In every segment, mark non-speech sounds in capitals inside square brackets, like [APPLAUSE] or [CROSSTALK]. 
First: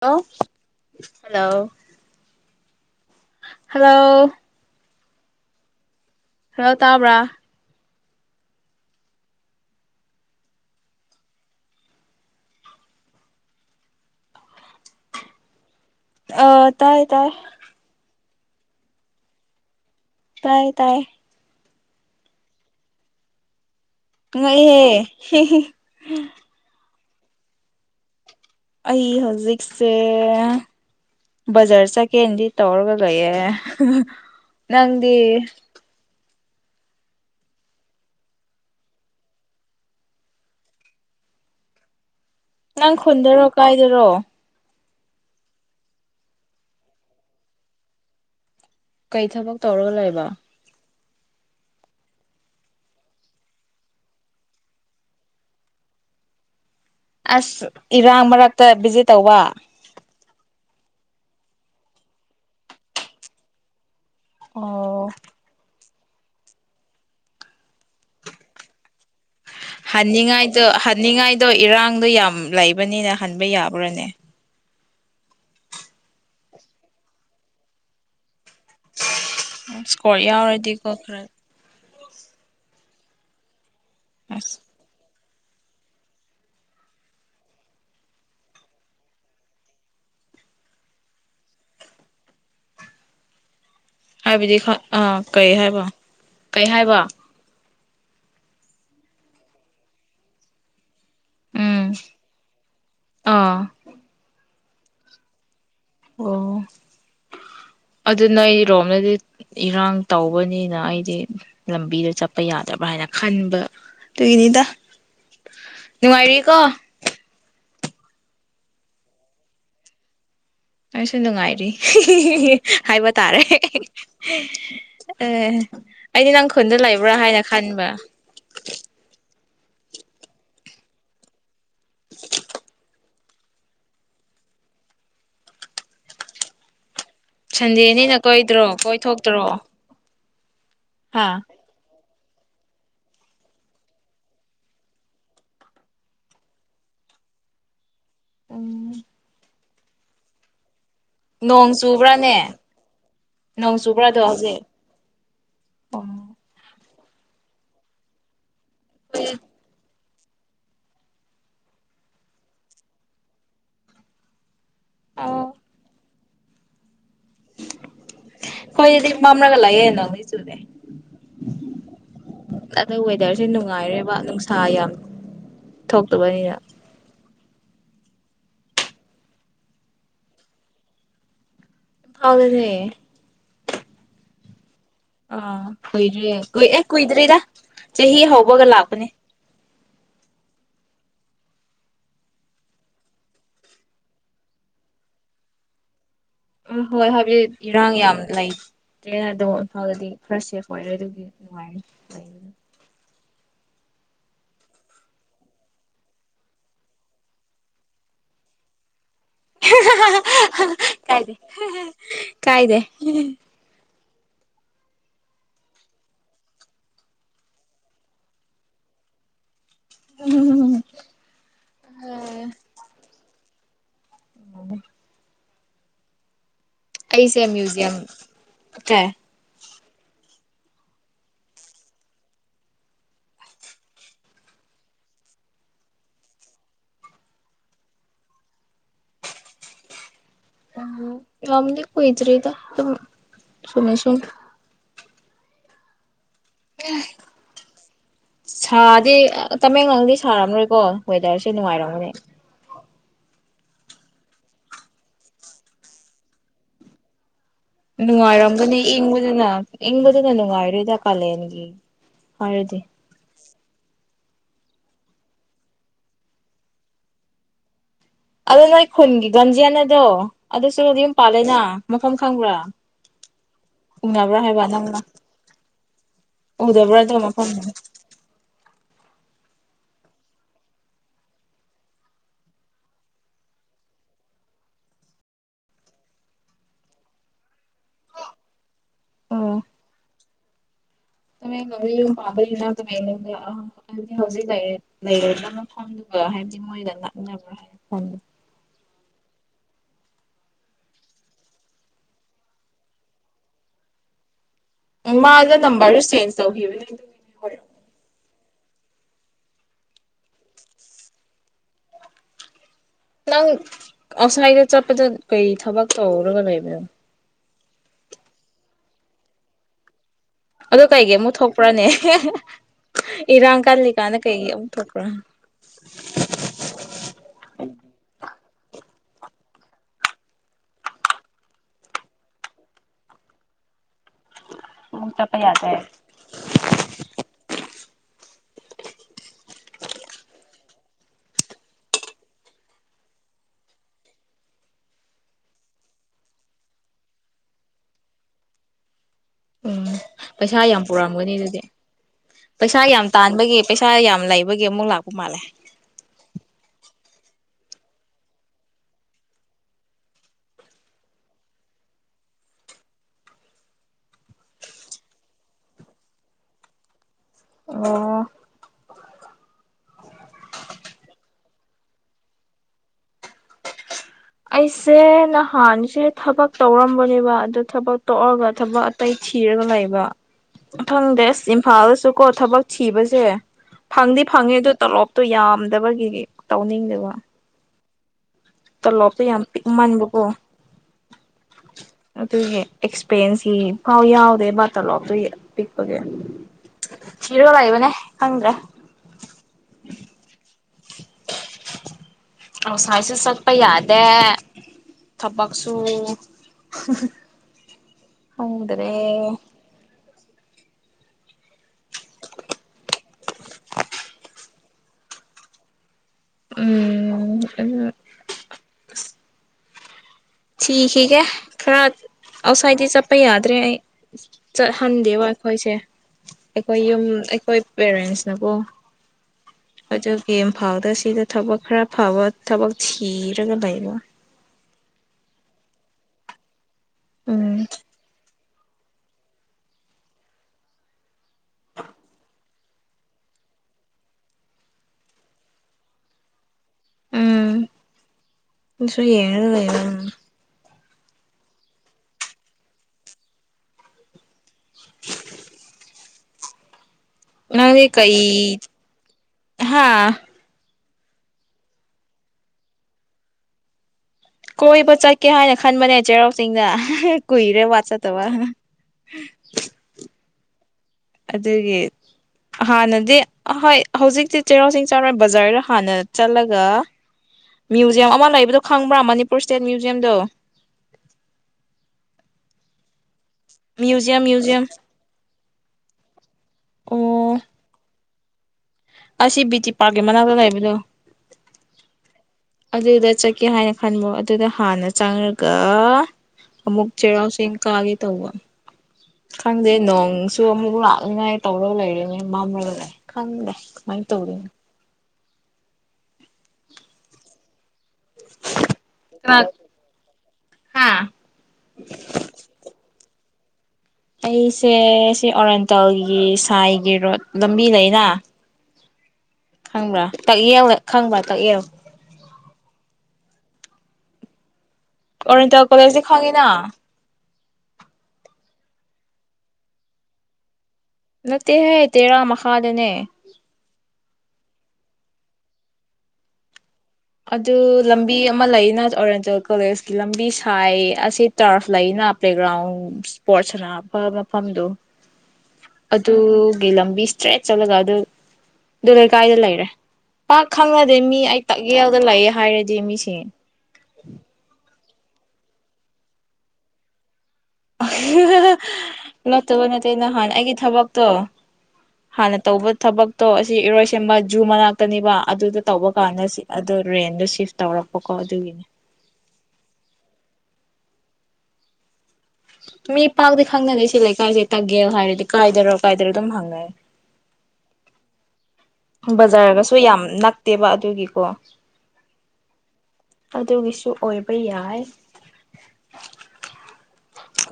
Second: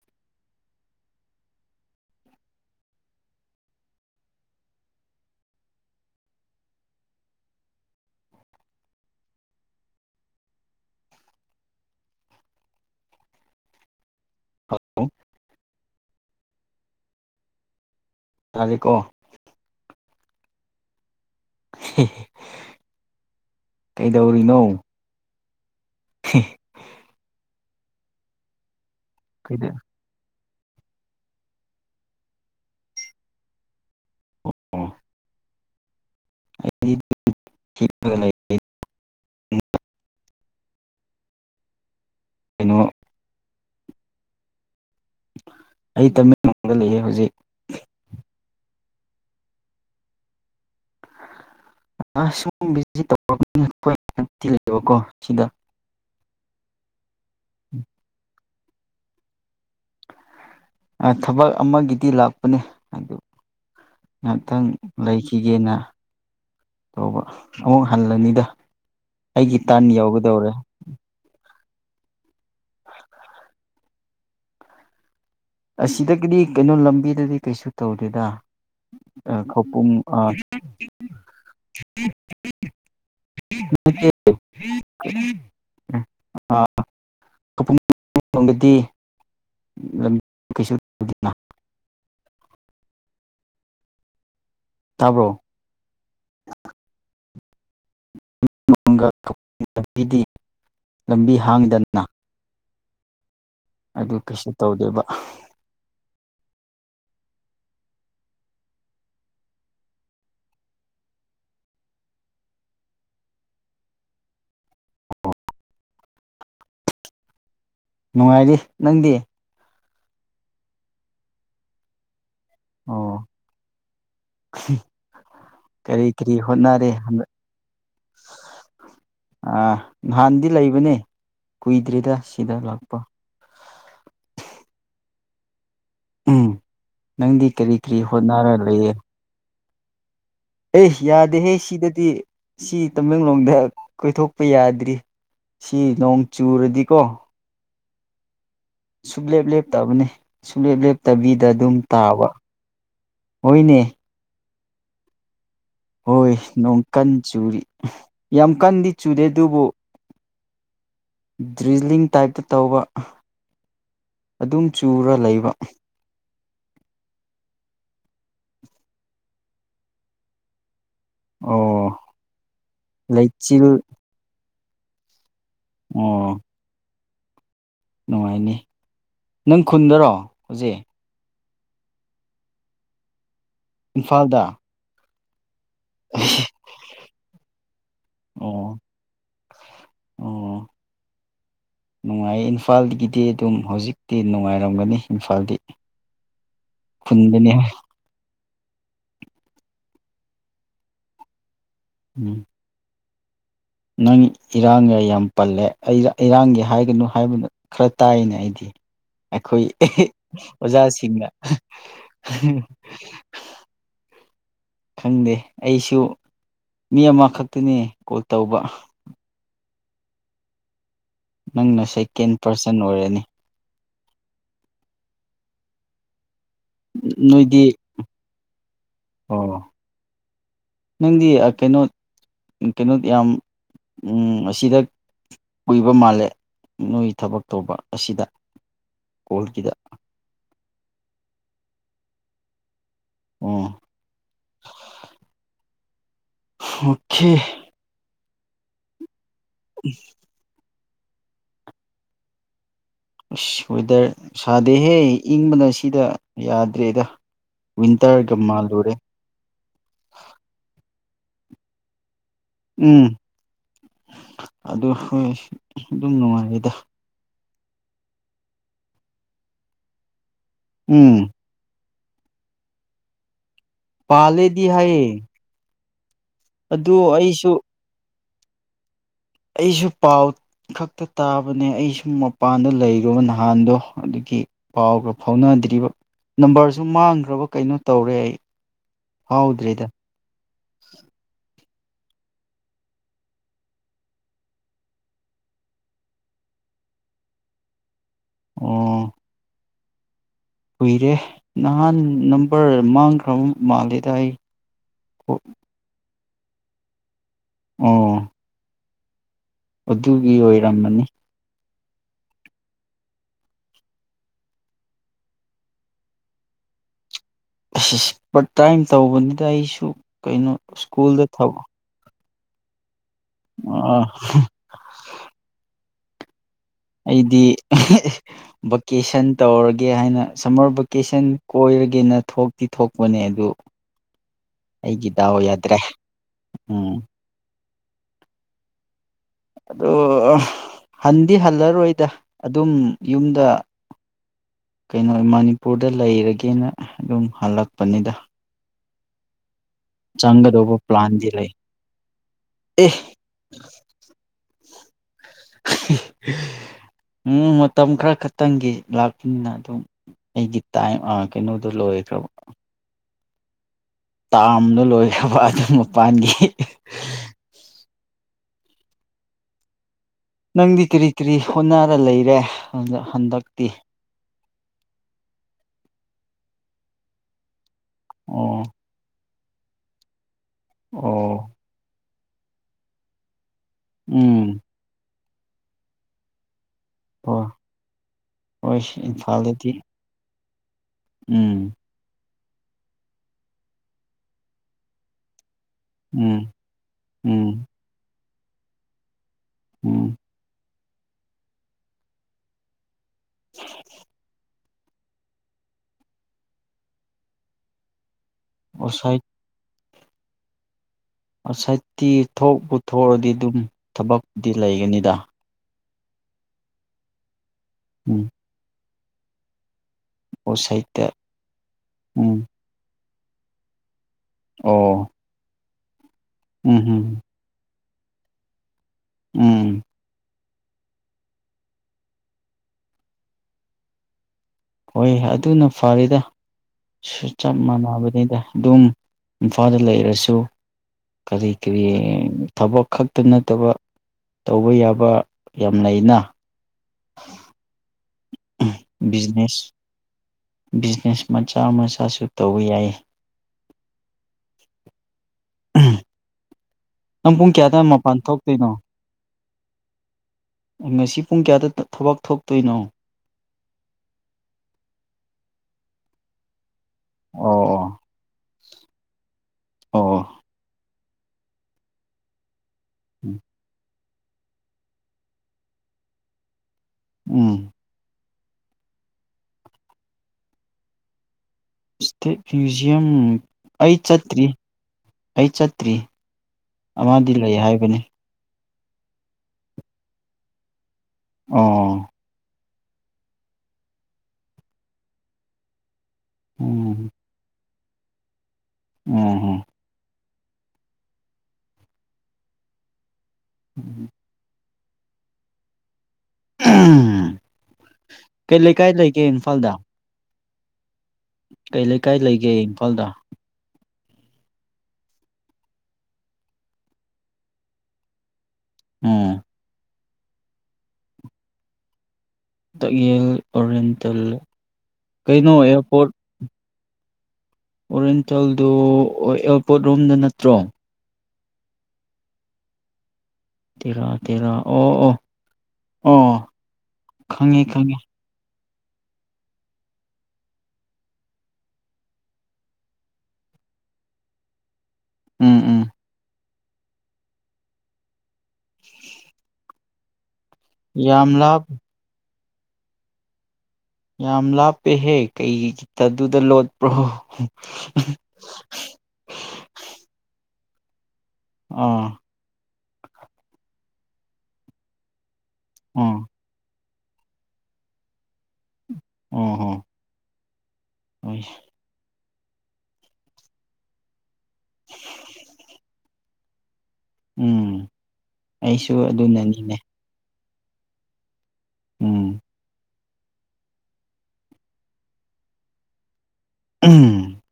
hello hello hello hello ꯇꯥꯕ꯭ꯔꯥ hello ꯑ ꯇꯥꯏ ꯇꯥꯏ ꯇꯔꯦꯀꯣ ꯇꯥꯏ ꯇꯥꯏ ꯍꯦ ꯍꯦ ꯉꯛ ꯏꯍꯦ ꯍꯦ ꯍꯦ [INAUDIBLE] ꯍꯝ ꯑꯩ ꯀꯩꯗ ꯍꯧꯖꯤꯛꯁꯦ ꯕꯖꯥꯔ ꯆꯠꯀꯦ ꯅꯗꯤ ꯇꯧꯔꯒ ꯂꯩꯌꯦ ꯍꯥ ꯑꯣ ꯅꯪꯗꯤ [UNINTELLIGIBLE] ꯀꯩꯅꯣ ꯅꯪ ꯈꯨꯟꯗ ꯔꯣ ꯀꯥꯏꯗꯔꯣ ꯑꯩ ꯇꯃꯦꯡꯂꯣꯡꯗ ꯂꯩꯌꯦ ꯍꯧꯖꯤꯛ ꯀꯩ ꯊꯕꯛ ꯇꯧꯔꯒ ꯂꯩꯕ ꯑ ꯁꯨꯝ ꯇꯧ ꯂꯩꯕꯀꯣ ꯁꯤꯗ [UNINTELLIGIBLE] ꯑꯁ ꯏꯔꯥ ꯃꯔꯛ ꯕꯤꯖꯤ ꯇꯧꯕ ꯊꯕꯛ ꯑꯃꯒꯤꯗꯤ ꯂꯥꯛꯄꯅꯦ ꯑꯗꯨ ꯉꯥꯛꯇꯪ ꯑꯣ ꯂꯩꯈꯤꯒꯦꯅ ꯇꯧꯕ ꯑꯃꯨꯛ ꯍꯜꯂꯅꯤꯗ ꯑꯩꯒꯤ ꯇꯥꯟ ꯌꯧꯒꯗꯧꯔꯦ ꯍꯅꯤꯡꯥꯏꯇꯣ ꯍꯅꯤꯡꯥꯏ ꯑꯗꯣ ꯏꯔꯥꯡꯗꯣ ꯌꯥꯝ ꯂꯩꯕꯅꯤꯅ ꯍꯟꯕ ꯌꯥꯕ꯭ꯔꯥꯅꯦ ꯑꯁꯤꯗꯒꯤꯗꯤ ꯀꯩꯅꯣ ꯂꯝꯕꯤꯗꯗꯤ ꯀꯩꯁꯨ ꯇꯧꯗꯦꯗ ꯈꯧꯄꯨꯝ ꯏꯁꯀꯣꯔ ꯌꯥꯎꯔꯗꯤꯀꯣ ꯈꯔ [INAUDIBLE] ꯑꯁ [UNINTELLIGIBLE] [UNINTELLIGIBLE] ꯂꯝ ꯀꯁꯨꯎꯗꯅ ꯍꯥꯏꯕꯤꯗꯤ ꯑꯥ ꯇꯥꯕ꯭ꯔꯣ ꯀꯩ ꯍꯥꯏꯕ ꯀꯩ ꯍꯥꯏꯕ [UNINTELLIGIBLE] ꯂꯝꯕꯤ ꯎꯝ ꯍꯥꯡꯏꯗꯅ ꯑꯥ ꯑꯗꯨ ꯀꯩꯁꯨ ꯇꯧꯗꯦꯕ ꯑꯣ ꯑꯗꯨ ꯅꯣꯢꯔꯣꯝꯅꯗꯤ ꯏꯔꯥꯡ ꯇꯧꯕꯅꯤꯅ ꯑꯩꯗꯤ ꯂꯝꯕꯤꯗꯣ ꯆꯠꯄ ꯌꯥꯗꯕ꯭ꯔꯥ ꯍꯥꯏꯅ ꯈꯟꯕ ꯑꯗꯨꯢꯅꯤꯗ ꯅꯨꯡꯉꯥꯏꯔꯤꯀꯣ ꯅꯨꯡꯉꯥꯏꯔꯤ ꯅꯪꯗꯤ ꯑꯩꯁꯨ ꯅꯨꯡꯉꯥꯏꯔꯤ ꯍꯥꯏꯕ ꯑꯣ ꯇꯥꯔꯦ ꯍꯦ ꯍꯦ ꯍꯦ ꯑꯦ ꯀꯔꯤ ꯑꯩꯗꯤ ꯀꯔꯤ ꯅꯪ ꯈꯨꯟꯗ ꯍꯣꯠꯅꯔꯤ ꯂꯩꯕ꯭ꯔꯥ ꯍꯟꯗꯛ ꯍꯥꯏꯅ ꯈꯟꯕ ꯑꯥ ꯅꯍꯥꯟꯗꯤ ꯂꯩꯕꯅꯦ ꯀꯨꯏꯗ꯭ꯔꯤꯗ ꯁꯤꯗ ꯂꯥꯛꯄ ꯎꯝ ꯅꯪꯗꯤ ꯀꯔꯤ ꯀꯔꯤ ꯁꯟꯗꯦꯅꯤꯅ ꯍꯣꯠꯅꯔ ꯀꯣꯏꯗ꯭ꯔꯣ ꯀꯣꯏꯊꯣꯛꯇ꯭ꯔꯣ ꯑꯦꯍ ꯍꯥ ꯌꯥꯗꯦꯍꯤ ꯁꯤꯗꯗꯤ ꯁꯤ ꯇꯃꯦꯡꯂꯣꯡꯗ ꯀꯣꯏꯊꯣꯛꯄ ꯌꯥꯗ꯭ꯔꯤ ꯁꯤ ꯅꯣꯡ ꯆꯨꯔꯗꯤꯀꯣ ꯎꯝ ꯇꯥꯕꯅꯤ ꯁꯨꯂꯦꯞ ꯂꯦꯞ ꯅꯣꯡ ꯆꯨꯕ꯭ꯔꯥꯅꯦ ꯅꯣꯡ ꯍꯣꯏꯅꯦ ꯆꯨꯕ꯭ꯔꯥꯗꯣ ꯍꯧꯖꯤꯛ ꯑꯣ ꯍꯣꯏ ꯅꯣꯡ ꯀꯟꯆꯨꯔꯤ ꯌꯥꯝ ꯀꯟꯗꯤ ꯆꯨꯨꯗꯦ ꯑꯗꯨꯕꯨ ꯗ꯭ꯔꯤꯖꯂꯤꯡ ꯇꯥꯏꯞꯇ ꯇꯧꯕ ꯑꯗꯨꯝ ꯆꯨꯔ ꯑꯣ ꯂꯩꯕ ꯍꯣꯏ ꯑꯗꯨꯗꯤ ꯃꯥꯝꯂꯒ ꯂꯩꯌꯦ ꯅꯣꯡꯗꯤ ꯆꯨꯗꯦ ꯑꯣ ꯑꯗꯣ ꯋꯦꯗꯔꯁꯦ ꯂꯩꯆꯤꯜ ꯅꯨꯡꯉꯥꯏꯔꯦꯕ ꯅꯨꯡ ꯍꯥꯌꯥꯝ ꯑꯣ ꯊꯣꯛꯇꯕꯩꯔ ꯅꯨꯡꯉꯥꯏꯅꯤ ꯅꯪ ꯈꯨꯟꯗꯔꯣ ꯍꯧꯖꯤꯛ ꯐꯥꯎꯗꯅꯦ ꯏꯝꯐꯥꯜꯗ ꯑꯥ ꯀꯨꯏꯔꯦ ꯀꯨꯏ ꯑꯦ ꯀꯨꯏꯗ꯭ꯔꯤꯗ ꯆꯍꯤ ꯍꯧꯕꯒ ꯑꯣ ꯂꯥꯛꯄꯅꯦ ꯑꯣ ꯅꯨꯡꯉꯥꯏ ꯏꯝꯐꯥꯜꯗꯒꯤꯗꯤ ꯑꯗꯨꯝ ꯍꯧꯖꯤꯛꯇꯤ ꯅꯨꯡꯉꯥꯏꯔꯝꯒꯅꯤ ꯏꯝꯐꯥꯜꯗꯤ ꯎꯝ ꯍꯣꯏ ꯍꯥꯏꯕꯗꯤ ꯈꯨꯟꯗꯅꯤ ꯏꯔꯥꯡ ꯌꯥꯝ ꯂꯩ ꯀ꯭ꯂꯤꯌꯔꯗꯣ ꯏꯝꯐꯥꯜꯗꯗꯤ ꯈꯔ ꯁꯦꯐ ꯑꯣꯏꯔꯦ ꯑꯗꯨꯒꯤ ꯅꯨꯡꯉꯥꯏꯔꯦ ꯎꯝ ꯂꯩꯕꯗꯣ ꯅꯪ ꯏꯔꯥꯡꯒ ꯌꯥꯝ ꯄꯜꯂꯦ ꯏꯔꯥꯡꯒꯤ ꯍꯥꯏꯒꯅꯨ ꯍꯥꯏꯕꯗꯨ ꯈꯔ ꯇꯥꯏꯅꯦ ꯑꯩꯗꯤ ꯑꯩꯈꯣꯏ ꯏꯍꯦ ꯑꯣꯖꯥꯁꯤꯡꯅ ꯀꯥꯏꯗꯦ ꯍꯥ ꯍꯥ ꯀꯥꯏꯗꯦ ꯈꯪꯗꯦ ꯑꯩꯁꯨ ꯃꯤ ꯑꯃꯈꯛꯇꯅꯤ ꯀꯣꯜ ꯇꯧꯕ ꯎꯝ ꯅꯪꯅ ꯁꯦꯀꯦꯟ ꯄꯥꯔꯁꯟ ꯑꯣꯏꯔꯅꯤ ꯎ [INAUDIBLE] ꯑꯩꯁꯦ ꯅꯣꯏꯗꯤ ꯃ꯭ꯌꯨꯖꯌꯝ ꯀ ꯑꯣ ꯅꯪꯗꯤ ꯀꯩꯅꯣ ꯀꯩꯅꯣ ꯌꯥꯝ ꯑꯁꯤꯗ ꯀꯨꯏꯕ ꯃꯥꯜꯂꯦ ꯅꯣꯏ ꯊꯕꯛ ꯇꯧꯕ ꯑꯁꯤꯗ ꯀꯣꯜꯒꯤꯗ ꯋꯥꯪꯉꯨ ꯂꯝꯗꯤ ꯀꯣꯏꯗ꯭ꯔꯤꯗ ꯁꯨꯝ ꯑꯣ ꯁꯅꯤꯁꯤ ꯑꯣꯀꯦ ꯁꯗꯦ ꯇꯃꯦꯡꯂꯣꯡꯗꯤ ꯁꯥꯔꯝꯔꯣꯏꯀꯣ ꯋꯦꯗꯔꯁꯦ ꯅꯨꯡꯉꯥꯏꯔꯝꯒꯅꯤ ꯑꯁ ꯋꯦꯗꯔ ꯁꯥꯗꯦꯍꯦ ꯏꯪꯕꯅ ꯁꯤꯗ ꯌꯥꯗ꯭ꯔꯦꯗ ꯋꯤꯟꯇꯔꯒ ꯅꯨꯡꯉꯥꯏꯔꯝꯒꯅꯤ ꯃꯥꯜꯂꯨꯔꯦ ꯏꯪꯕꯗꯨꯅ ꯏꯪꯕꯗꯨꯅ ꯅꯨꯡꯉꯥꯏꯔꯦꯗ ꯄꯂꯦꯟꯒꯤ ꯍꯥꯏꯗꯤ ꯎꯝ ꯑꯗꯨ ꯍꯣꯏ ꯑꯗꯨꯝ ꯅꯨꯡꯉꯥꯏꯔꯦꯗ ꯑꯗꯣ ꯅꯣꯏ ꯈꯨꯨꯟꯒꯤ ꯒꯪꯖꯌꯥꯅꯗꯣ ꯑꯗꯁꯨ ꯑꯗꯨꯝ ꯎꯝ ꯄꯂꯦꯅ ꯃꯐꯝ ꯈꯪꯕ꯭ꯔꯥ ꯎꯅꯕ꯭ꯔꯥ ꯄꯂꯦꯗꯤ ꯍꯥꯏꯑꯌꯦ ꯎꯗꯕ꯭ꯔ ꯑꯗꯨ ꯃꯐꯝꯗꯣ ꯑꯩꯁꯨ ꯄꯥꯎ ꯈꯛꯇ ꯇꯥꯕꯅꯦ ꯑꯩꯁꯨ ꯃꯄꯥꯟꯗ ꯂꯩꯔꯨꯕ ꯅꯍꯥꯟꯗꯣ ꯑꯗꯨꯒꯤ ꯄꯥꯎꯒ ꯐꯥꯎꯅꯗ꯭ꯔꯤꯕ ꯅꯝꯕꯔꯁꯨ ꯃꯥꯡꯈ꯭ꯔꯕ ꯀꯩꯅꯣ ꯇꯧꯔꯦ ꯑꯩ ꯑꯣ ꯍꯥꯎꯗ꯭ꯔꯤꯗ [INAUDIBLE] ꯑꯩꯒ ꯃꯤꯒ ꯃꯥꯟꯕꯔꯥ [UNINTELLIGIBLE] ꯍꯥꯏꯕꯗꯤ ꯍꯧꯖꯤꯛ ꯂꯩꯔ ꯂꯩꯔꯗꯕ ꯃꯐꯝꯗꯨꯒ ꯍꯥꯏꯕꯗꯤ ꯃꯣꯏꯒ ꯅꯛꯅꯕ꯭ꯔꯥ ꯍꯣꯢ ꯑꯣ ꯀꯨꯏꯔꯦ ꯅꯍꯥꯟ ꯅꯝꯕꯔ ꯃꯥꯡꯈ꯭ꯔꯕ ꯃꯥꯜꯂꯦꯗ ꯑꯩ ꯃꯥꯥꯗꯣ ꯅꯝꯕꯔ ꯆꯦꯟꯖ ꯆꯧ [UNINTELLIGIBLE] ꯑꯣ ꯑꯗꯨꯒꯤ ꯑꯣꯏꯔꯝꯒꯅꯤ ꯅꯪ ꯑꯥꯎꯠꯁꯥꯏꯗ ꯆꯠꯄꯗ ꯀꯩ ꯊꯕꯛ ꯇꯧꯔꯒ ꯂꯩꯕꯅꯣ ꯑꯁ ꯑꯁ ꯄꯔꯠꯇꯥꯏꯝ ꯇꯧꯕꯅꯤꯗ ꯑꯩꯁꯨ ꯀꯩꯅꯣ ꯑꯗꯣ ꯀꯩꯒꯤ ꯁ꯭ꯀꯨꯜꯗ ꯑꯃꯨꯛ ꯊꯕꯛ ꯊꯣꯛꯄ꯭ꯔꯥꯅꯦ ꯏꯔꯥꯡ ꯑꯥ ꯀꯜꯂꯤꯀꯥꯟꯅ ꯀꯩꯒꯤ ꯑꯃꯛ ꯊꯣꯛꯄ꯭ꯔꯥ ꯑꯩꯗꯤ ꯑꯦ ꯍꯦ ꯑꯦ ꯚꯦꯀꯦꯁꯟ ꯇꯧꯔꯒꯦ ꯍꯥꯏꯅ ꯁꯝꯃꯔ ꯚꯦꯀꯦꯁꯟ ꯀꯣꯏꯔꯒꯦꯅ ꯊꯣꯛꯇꯤ ꯊꯣꯛꯄꯅꯦ ꯑꯗꯨ ꯑꯩꯒꯤ ꯑꯃꯨꯛ ꯗꯥꯎ ꯆꯠꯄ ꯌꯥꯗꯦ ꯌꯥꯗ꯭ꯔꯦ ꯎꯝ ꯑꯗꯣ ꯍꯟꯗꯤ ꯍꯜꯂꯔꯣꯏꯗ ꯑꯗꯨꯝ ꯌꯨꯝꯗ ꯀꯩꯅꯣ ꯃꯅꯤꯄꯨꯔꯗ ꯂꯩꯔꯒꯦꯅ ꯑꯗꯨꯝ ꯍꯜꯂꯛꯄꯅꯤꯗ ꯎꯝ ꯄꯩꯁꯥ ꯆꯪꯒꯗꯧꯕ ꯌꯥꯝ ꯄ꯭ꯂꯥꯟꯗꯤ ꯄꯨꯔꯝꯒꯅꯤ ꯂꯩ ꯑꯗꯨꯗꯤ ꯄꯩꯁꯥ ꯑꯦ ꯌꯥꯝ ꯇꯥꯟꯕꯒꯤ ꯄꯩꯁꯥ ꯌꯥꯝ ꯂꯩꯕꯒꯤ ꯑꯃꯨꯛꯂꯥꯛ ꯎ ꯃꯥꯜꯂꯦ ꯎꯝ ꯃꯇꯝ ꯈꯔ ꯈꯛꯇꯪꯒꯤ ꯂꯥꯛꯄꯅꯤꯅ ꯑꯗꯨꯝ ꯑꯩꯒꯤ ꯇꯥꯏꯝ ꯑ ꯀꯩꯅꯣꯗꯣ ꯂꯣꯏꯈ꯭ꯔꯕ ꯇꯥꯝꯗꯣ ꯂꯣꯏꯈ꯭ꯔꯕ ꯑꯗꯨ ꯃꯄꯥꯟꯒꯤ ꯑꯥ ꯅꯪꯗꯤ ꯀꯔꯤ ꯀꯔꯤ ꯍꯣꯠꯅꯔ ꯂꯩꯔꯦ ꯍꯟ ꯍꯟꯗꯛꯇꯤ ꯑꯩꯁꯦ ꯅꯍꯥꯟꯁꯦ ꯊꯕꯛ ꯇꯧꯔꯝꯕꯅꯦꯕ ꯑꯗꯨ ꯊꯕꯛ ꯇꯣꯛꯑꯒ ꯑꯣ ꯊꯕꯛ ꯑꯇꯩ ꯊꯤꯔꯒ ꯂꯩꯕ ꯑꯣ ꯈꯪꯗꯦꯁ ꯏꯝꯐꯥꯜꯁꯨ ꯀꯣ ꯊꯕꯛ ꯊꯤꯕꯁꯦ ꯐꯪꯗꯤ ꯎꯝ ꯐꯪꯉꯦ ꯑꯗꯨ ꯇꯣꯂꯣꯞ ꯇꯨ ꯌꯥꯝꯗꯕꯒꯤ ꯇꯧꯅꯤꯡꯗꯕ ꯍꯣꯏ ꯍꯣꯏ ꯇꯣꯂꯣꯞ ꯁꯦ ꯌꯥꯝ ꯏꯝꯐꯥꯜꯗꯗꯤ ꯄꯤꯛꯃꯟꯕꯀꯣ ꯎꯝ ꯑꯗꯨꯒꯤ ꯑꯦꯛꯁꯄꯦꯔꯦꯟꯁꯀꯤ ꯐꯥꯎ ꯌꯥꯎꯗꯦꯕ ꯇꯣꯂꯣꯞꯇꯨꯒꯤ ꯄꯤꯛꯄꯒꯤ ꯎꯝ ꯎꯝ ꯊꯤꯔꯒ ꯂꯩꯕꯅꯦ ꯈꯪꯗ꯭ꯔꯦ ꯎꯝ ꯑꯁ ꯉꯥꯏꯁꯨ ꯆꯠꯄ ꯌꯥꯗꯦ ꯊꯕꯛꯁꯨꯨ ꯍꯥ ꯍꯥ ꯈꯪꯗ꯭ꯔꯦ ꯑꯥꯎꯠꯁꯥꯏꯠ ꯑꯥꯎꯁꯥꯏꯠꯇꯤ ꯊꯣꯛꯄꯨ ꯊꯣꯛꯑꯗꯤ ꯑꯗꯨꯝ ꯊꯕꯛꯇꯤ ꯂꯩꯒꯅꯤꯗ ꯎꯝ ꯎꯝ ꯑꯁ ꯑꯥꯎꯠꯁꯥꯏꯠꯇ ꯊꯤꯈꯤꯒꯦ ꯈꯔ ꯎꯝ ꯑꯥꯎꯁꯥꯏꯠꯗꯤ ꯆꯠꯄ ꯑ ꯌꯥꯗꯔꯦ ꯑꯩ ꯑꯣ ꯆꯠꯍꯟꯗꯦꯕ ꯑꯩꯈꯣꯏꯁꯦ ꯑꯩꯈꯣꯏ ꯎꯝ ꯎꯝ ꯌꯨꯝ ꯑꯩꯈꯣꯏ ꯄꯦꯕꯦꯁꯅ ꯀꯣ ꯎꯝ ꯌꯦꯝ ꯐꯥꯜꯗ ꯁꯤꯗ ꯊꯕꯛ ꯈꯔ ꯐꯕ ꯊꯕꯛ ꯊꯤꯔꯒ ꯂꯩꯕ ꯍꯣꯏ ꯑꯗꯨꯅ ꯐꯔꯦꯗ ꯁ ꯆꯞ ꯎꯝ ꯃꯥꯟꯅꯕꯅꯤꯗ ꯑꯗꯨꯝ ꯏꯝꯐꯥꯜꯗ ꯂꯩꯔꯁꯨ ꯀꯔꯤ ꯀꯔꯤ ꯊꯕꯛ ꯈꯛꯇ ꯅꯠꯇꯕ ꯇꯧꯕ ꯌꯥꯕ ꯌꯥꯝ ꯂꯩꯅ ꯍ ꯁꯨꯌꯦꯒꯅ ꯕꯤꯖꯤꯅꯦꯁ ꯃꯆꯥ ꯃꯆꯥꯁꯨ ꯇꯧꯕ ꯌꯥꯏ [INAUDIBLE] [INAUDIBLE] ꯅꯪ ꯄꯨꯡ ꯀꯌꯥ ꯇꯋꯥꯏ ꯃꯄꯥꯟ ꯊꯣꯛꯇꯣꯏꯅꯣ ꯍꯥꯥ ꯉꯁꯤ ꯄꯨꯡ ꯀꯌꯥꯗ ꯊꯕꯛ ꯊꯣꯛꯇꯣꯏꯅꯣ ꯀꯣꯏꯕ ꯆꯠꯀꯦ ꯍꯥꯏꯅ ꯈꯟꯕꯅꯦ ꯆꯩꯔꯥꯎ ꯆꯤꯡꯗ ꯍꯦ ꯀꯨꯏꯔꯦ ꯋꯥ ꯑꯣ ꯆꯠꯇꯕ ꯑꯣ ꯑꯣ ꯑꯗꯨꯗꯨꯒꯤ ꯍꯥꯟ ꯅꯗꯤ ꯍꯣꯏ ꯍꯧꯖꯤꯛꯇꯤ ꯆꯩꯔꯥꯎ ꯆꯤꯡ ꯆꯥꯎꯔꯧ ꯕꯖꯥꯔꯗ ꯍꯥꯟꯅ ꯆꯠꯂꯒ ꯎꯝ ꯃ꯭ꯌꯨꯖꯝ ꯑꯃ ꯂꯩ ꯑꯗꯨꯗꯣ ꯈꯪꯕ꯭ꯔꯥ ꯃꯅꯤꯄꯨꯔ ꯏꯁꯇꯦꯠ ꯃ꯭ꯌꯨꯖꯌꯝꯗꯣ ꯏꯁꯇ ꯃ꯭ꯌꯨꯖꯤꯌꯝ ꯑꯩ ꯃ꯭ꯌꯨꯖꯤꯌꯝ ꯆꯠꯇ꯭ꯔꯤ ꯃ꯭ꯌꯨꯖꯤꯌꯝ ꯑꯩ ꯆꯇ꯭ꯔꯤ ꯑꯃꯗꯤ ꯑꯣ ꯂꯩ ꯍꯥꯏꯕꯅꯤ ꯑꯁꯤ ꯕꯤ ꯇꯤ ꯄꯥꯔꯛꯀꯤ ꯃꯅꯥꯛꯇ ꯂꯩꯕꯗꯣ ꯑꯣ ꯑꯗꯨꯗ ꯆꯠꯀꯦ ꯍꯥꯏꯅ ꯈꯟꯕꯣ ꯑꯗꯨꯗ ꯍꯥꯟꯅ ꯆꯪꯔ ꯒ ꯑꯃꯃꯨꯛ ꯎꯝ ꯆꯩꯔꯥꯎꯆꯤꯡ ꯀꯥꯒꯦ ꯇꯧꯕ ꯎꯝ ꯈꯪꯗꯦ ꯅꯣꯡ ꯁ ꯑꯃꯨꯛ ꯂꯥꯛꯅꯤꯉꯥꯏ ꯇꯧꯔꯒ ꯂꯩꯔꯤꯅꯦ ꯃꯝꯔꯒ ꯂꯥꯛꯑꯦ ꯈꯪꯗ ꯃꯥꯏ ꯇꯧꯔꯤꯅ ꯎꯝ ꯀꯩ ꯂꯩꯀꯥꯏ ꯂꯩꯒꯦ ꯏꯝꯐꯥꯜꯗ ꯍꯥꯥ ꯀꯩ ꯂꯩꯀꯥꯏ ꯂꯩꯒꯦ ꯏꯝꯐꯥꯜꯗ ꯑꯩꯁꯦ ꯁꯤ ꯑꯣꯔꯦꯟꯇꯜꯒꯤ ꯁꯥꯏꯒꯤ ꯔꯣꯗ ꯂꯝꯕꯤ ꯂꯩꯅ ꯎꯝ ꯈꯪꯕ꯭ꯔꯥ ꯇꯛꯌꯦꯜ ꯈꯪꯕ꯭ꯔꯥ ꯇꯛꯌꯦꯜ ꯇꯛꯌꯦꯜ ꯑꯣꯔꯤꯌꯦꯟꯇꯦꯜ ꯑꯣꯔꯦꯟꯇꯦꯜ ꯀꯣꯂꯦꯖꯗꯤ ꯈꯪꯉꯤꯅꯥ ꯑꯣꯔꯦꯟꯇꯦꯜꯗꯨ ꯏꯌꯔꯄꯣꯔꯠ ꯔꯣꯝꯗ ꯅꯠꯇ꯭ꯔꯣ ꯅꯠꯇꯦ ꯍꯥꯏꯌꯦ ꯇꯦꯔꯥ ꯃꯈꯥꯗꯅꯦ ꯇꯦꯔꯥ ꯇꯦꯔꯥ ꯑꯣ ꯑꯣ ꯑꯣ ꯑꯗꯨ ꯈꯪꯉꯦ ꯈꯪꯉꯦ ꯂꯝꯕꯤ ꯑꯃ ꯂꯩ ꯅꯥꯖꯨ ꯑꯣꯔꯤꯌꯦꯟꯇꯦꯜ ꯀꯣꯂꯦꯖꯀꯤ ꯂꯝꯕꯤ ꯁꯥꯏ ꯑꯁꯤ ꯇꯔꯐ ꯂꯩꯅ ꯄ꯭ꯂꯦꯒ꯭ꯔꯥꯎꯟ ꯏꯁꯄꯣꯔꯠꯁ ꯁꯥꯅꯕ ꯃꯐꯝꯗꯨ ꯎꯝ ꯎꯝ ꯑꯗꯨ ꯒꯤ ꯂꯝꯕꯤ ꯏꯁꯇ꯭ꯔꯦꯠ ꯆꯠꯂꯒ ꯑꯗꯨ ꯑꯗꯨ ꯂꯩꯀꯥꯏꯗ ꯂꯩꯔꯦ ꯄꯥꯛ ꯈꯪꯅꯗꯦ ꯃꯤ ꯌꯥꯝ ꯑꯩ ꯂꯥꯞ ꯇꯛꯌꯦꯜ ꯂꯩꯑꯦ ꯍꯥꯏꯔꯗꯤ ꯃꯤꯁꯦ ꯑꯦꯍꯦ ꯀꯩꯒꯤ ꯈꯤꯇꯗꯨꯗ ꯂꯣꯠꯄ꯭ꯔꯣ ꯑꯍꯥ ꯍꯥ ꯍꯥ ꯅꯠꯇꯕ ꯅꯠꯇꯦ ꯅꯍꯥꯟ ꯑꯩꯒꯤ ꯊꯕꯛ ꯇꯣ ꯑꯥ ꯍꯅ ꯇꯧꯕ ꯊꯕꯛꯇꯣ ꯑꯁꯤ ꯏꯔꯣꯏ ꯁꯦꯝꯕ ꯖꯨ ꯃꯅꯥꯛꯇꯅꯤꯕ ꯑꯗꯨꯗ ꯇꯧꯕ ꯑꯥ ꯀꯥꯟꯅꯁꯤ ꯑꯗꯨ ꯔꯦꯟꯗꯣ ꯁꯤꯐ ꯇꯧꯔꯛꯄꯀꯣ ꯑꯗꯨꯒꯤꯅꯦ ꯑꯣ ꯍꯣ ꯃꯤ ꯐꯥꯎꯗꯤ ꯈꯪꯅꯔꯦ ꯁꯤ ꯂꯩꯥꯀꯥꯏꯖꯦ ꯇꯛꯌꯦꯜ ꯍꯥꯏꯔꯗꯤ ꯀꯥꯏꯗꯔꯣ ꯀꯥꯏꯗꯔꯣ ꯑꯗꯨꯝ ꯍꯪꯉꯦ ꯂꯩ ꯎꯝ ꯑꯩꯁꯨ ꯕꯖꯥꯔꯒꯁꯨ ꯑꯗꯨꯅꯅꯤꯅꯦ ꯌꯥꯝ ꯅꯛ ꯇꯦꯕ ꯑꯗꯨꯒꯤꯀꯣ ꯎꯝ ꯑꯗꯨꯒꯤꯁꯨ ꯑꯣꯏꯕ ꯌꯥꯏ ꯎꯝ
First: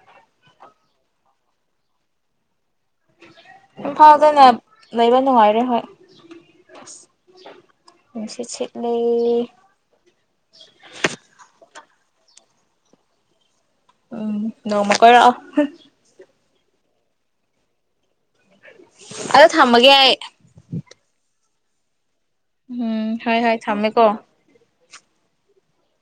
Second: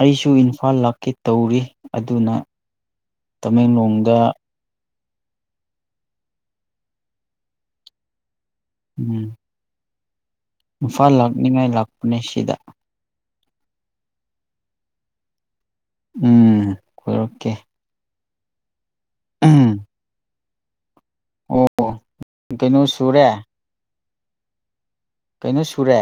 ꯑꯩꯁꯨ ꯏꯝꯐꯥꯜ ꯂꯥꯛꯀꯦ ꯇꯧꯔꯤ ꯑꯗꯨꯅ ꯇꯃꯦꯡꯂꯣꯡꯗ ꯏꯝꯐꯥꯜꯗꯅ ꯂꯩꯕ ꯅꯨꯡꯉꯥꯏꯔꯦ ꯍꯣꯏ ꯁꯤꯠ ꯂꯩ ꯏꯨꯐꯥꯜ ꯂꯥꯛ ꯅꯤꯡꯅꯤꯉꯥꯏ ꯂꯥꯛ ꯃꯦꯁꯤꯗ ꯎꯝ ꯅꯣꯡ ꯃꯇꯥ ꯂꯥꯑꯣ ꯎꯝ ꯀꯣꯏꯔꯛꯀꯦ ꯑꯗꯣ ꯊꯝꯃꯒꯦ ꯑꯩ [INAUDIBLE] ꯑꯣ ꯀꯩꯅꯣ ꯎꯝ ꯁꯨꯔꯦ ꯍꯣꯏ ꯍꯣꯏ ꯊꯝꯃꯦꯀꯣ ꯀꯩꯅꯣ ꯁꯨꯔꯦ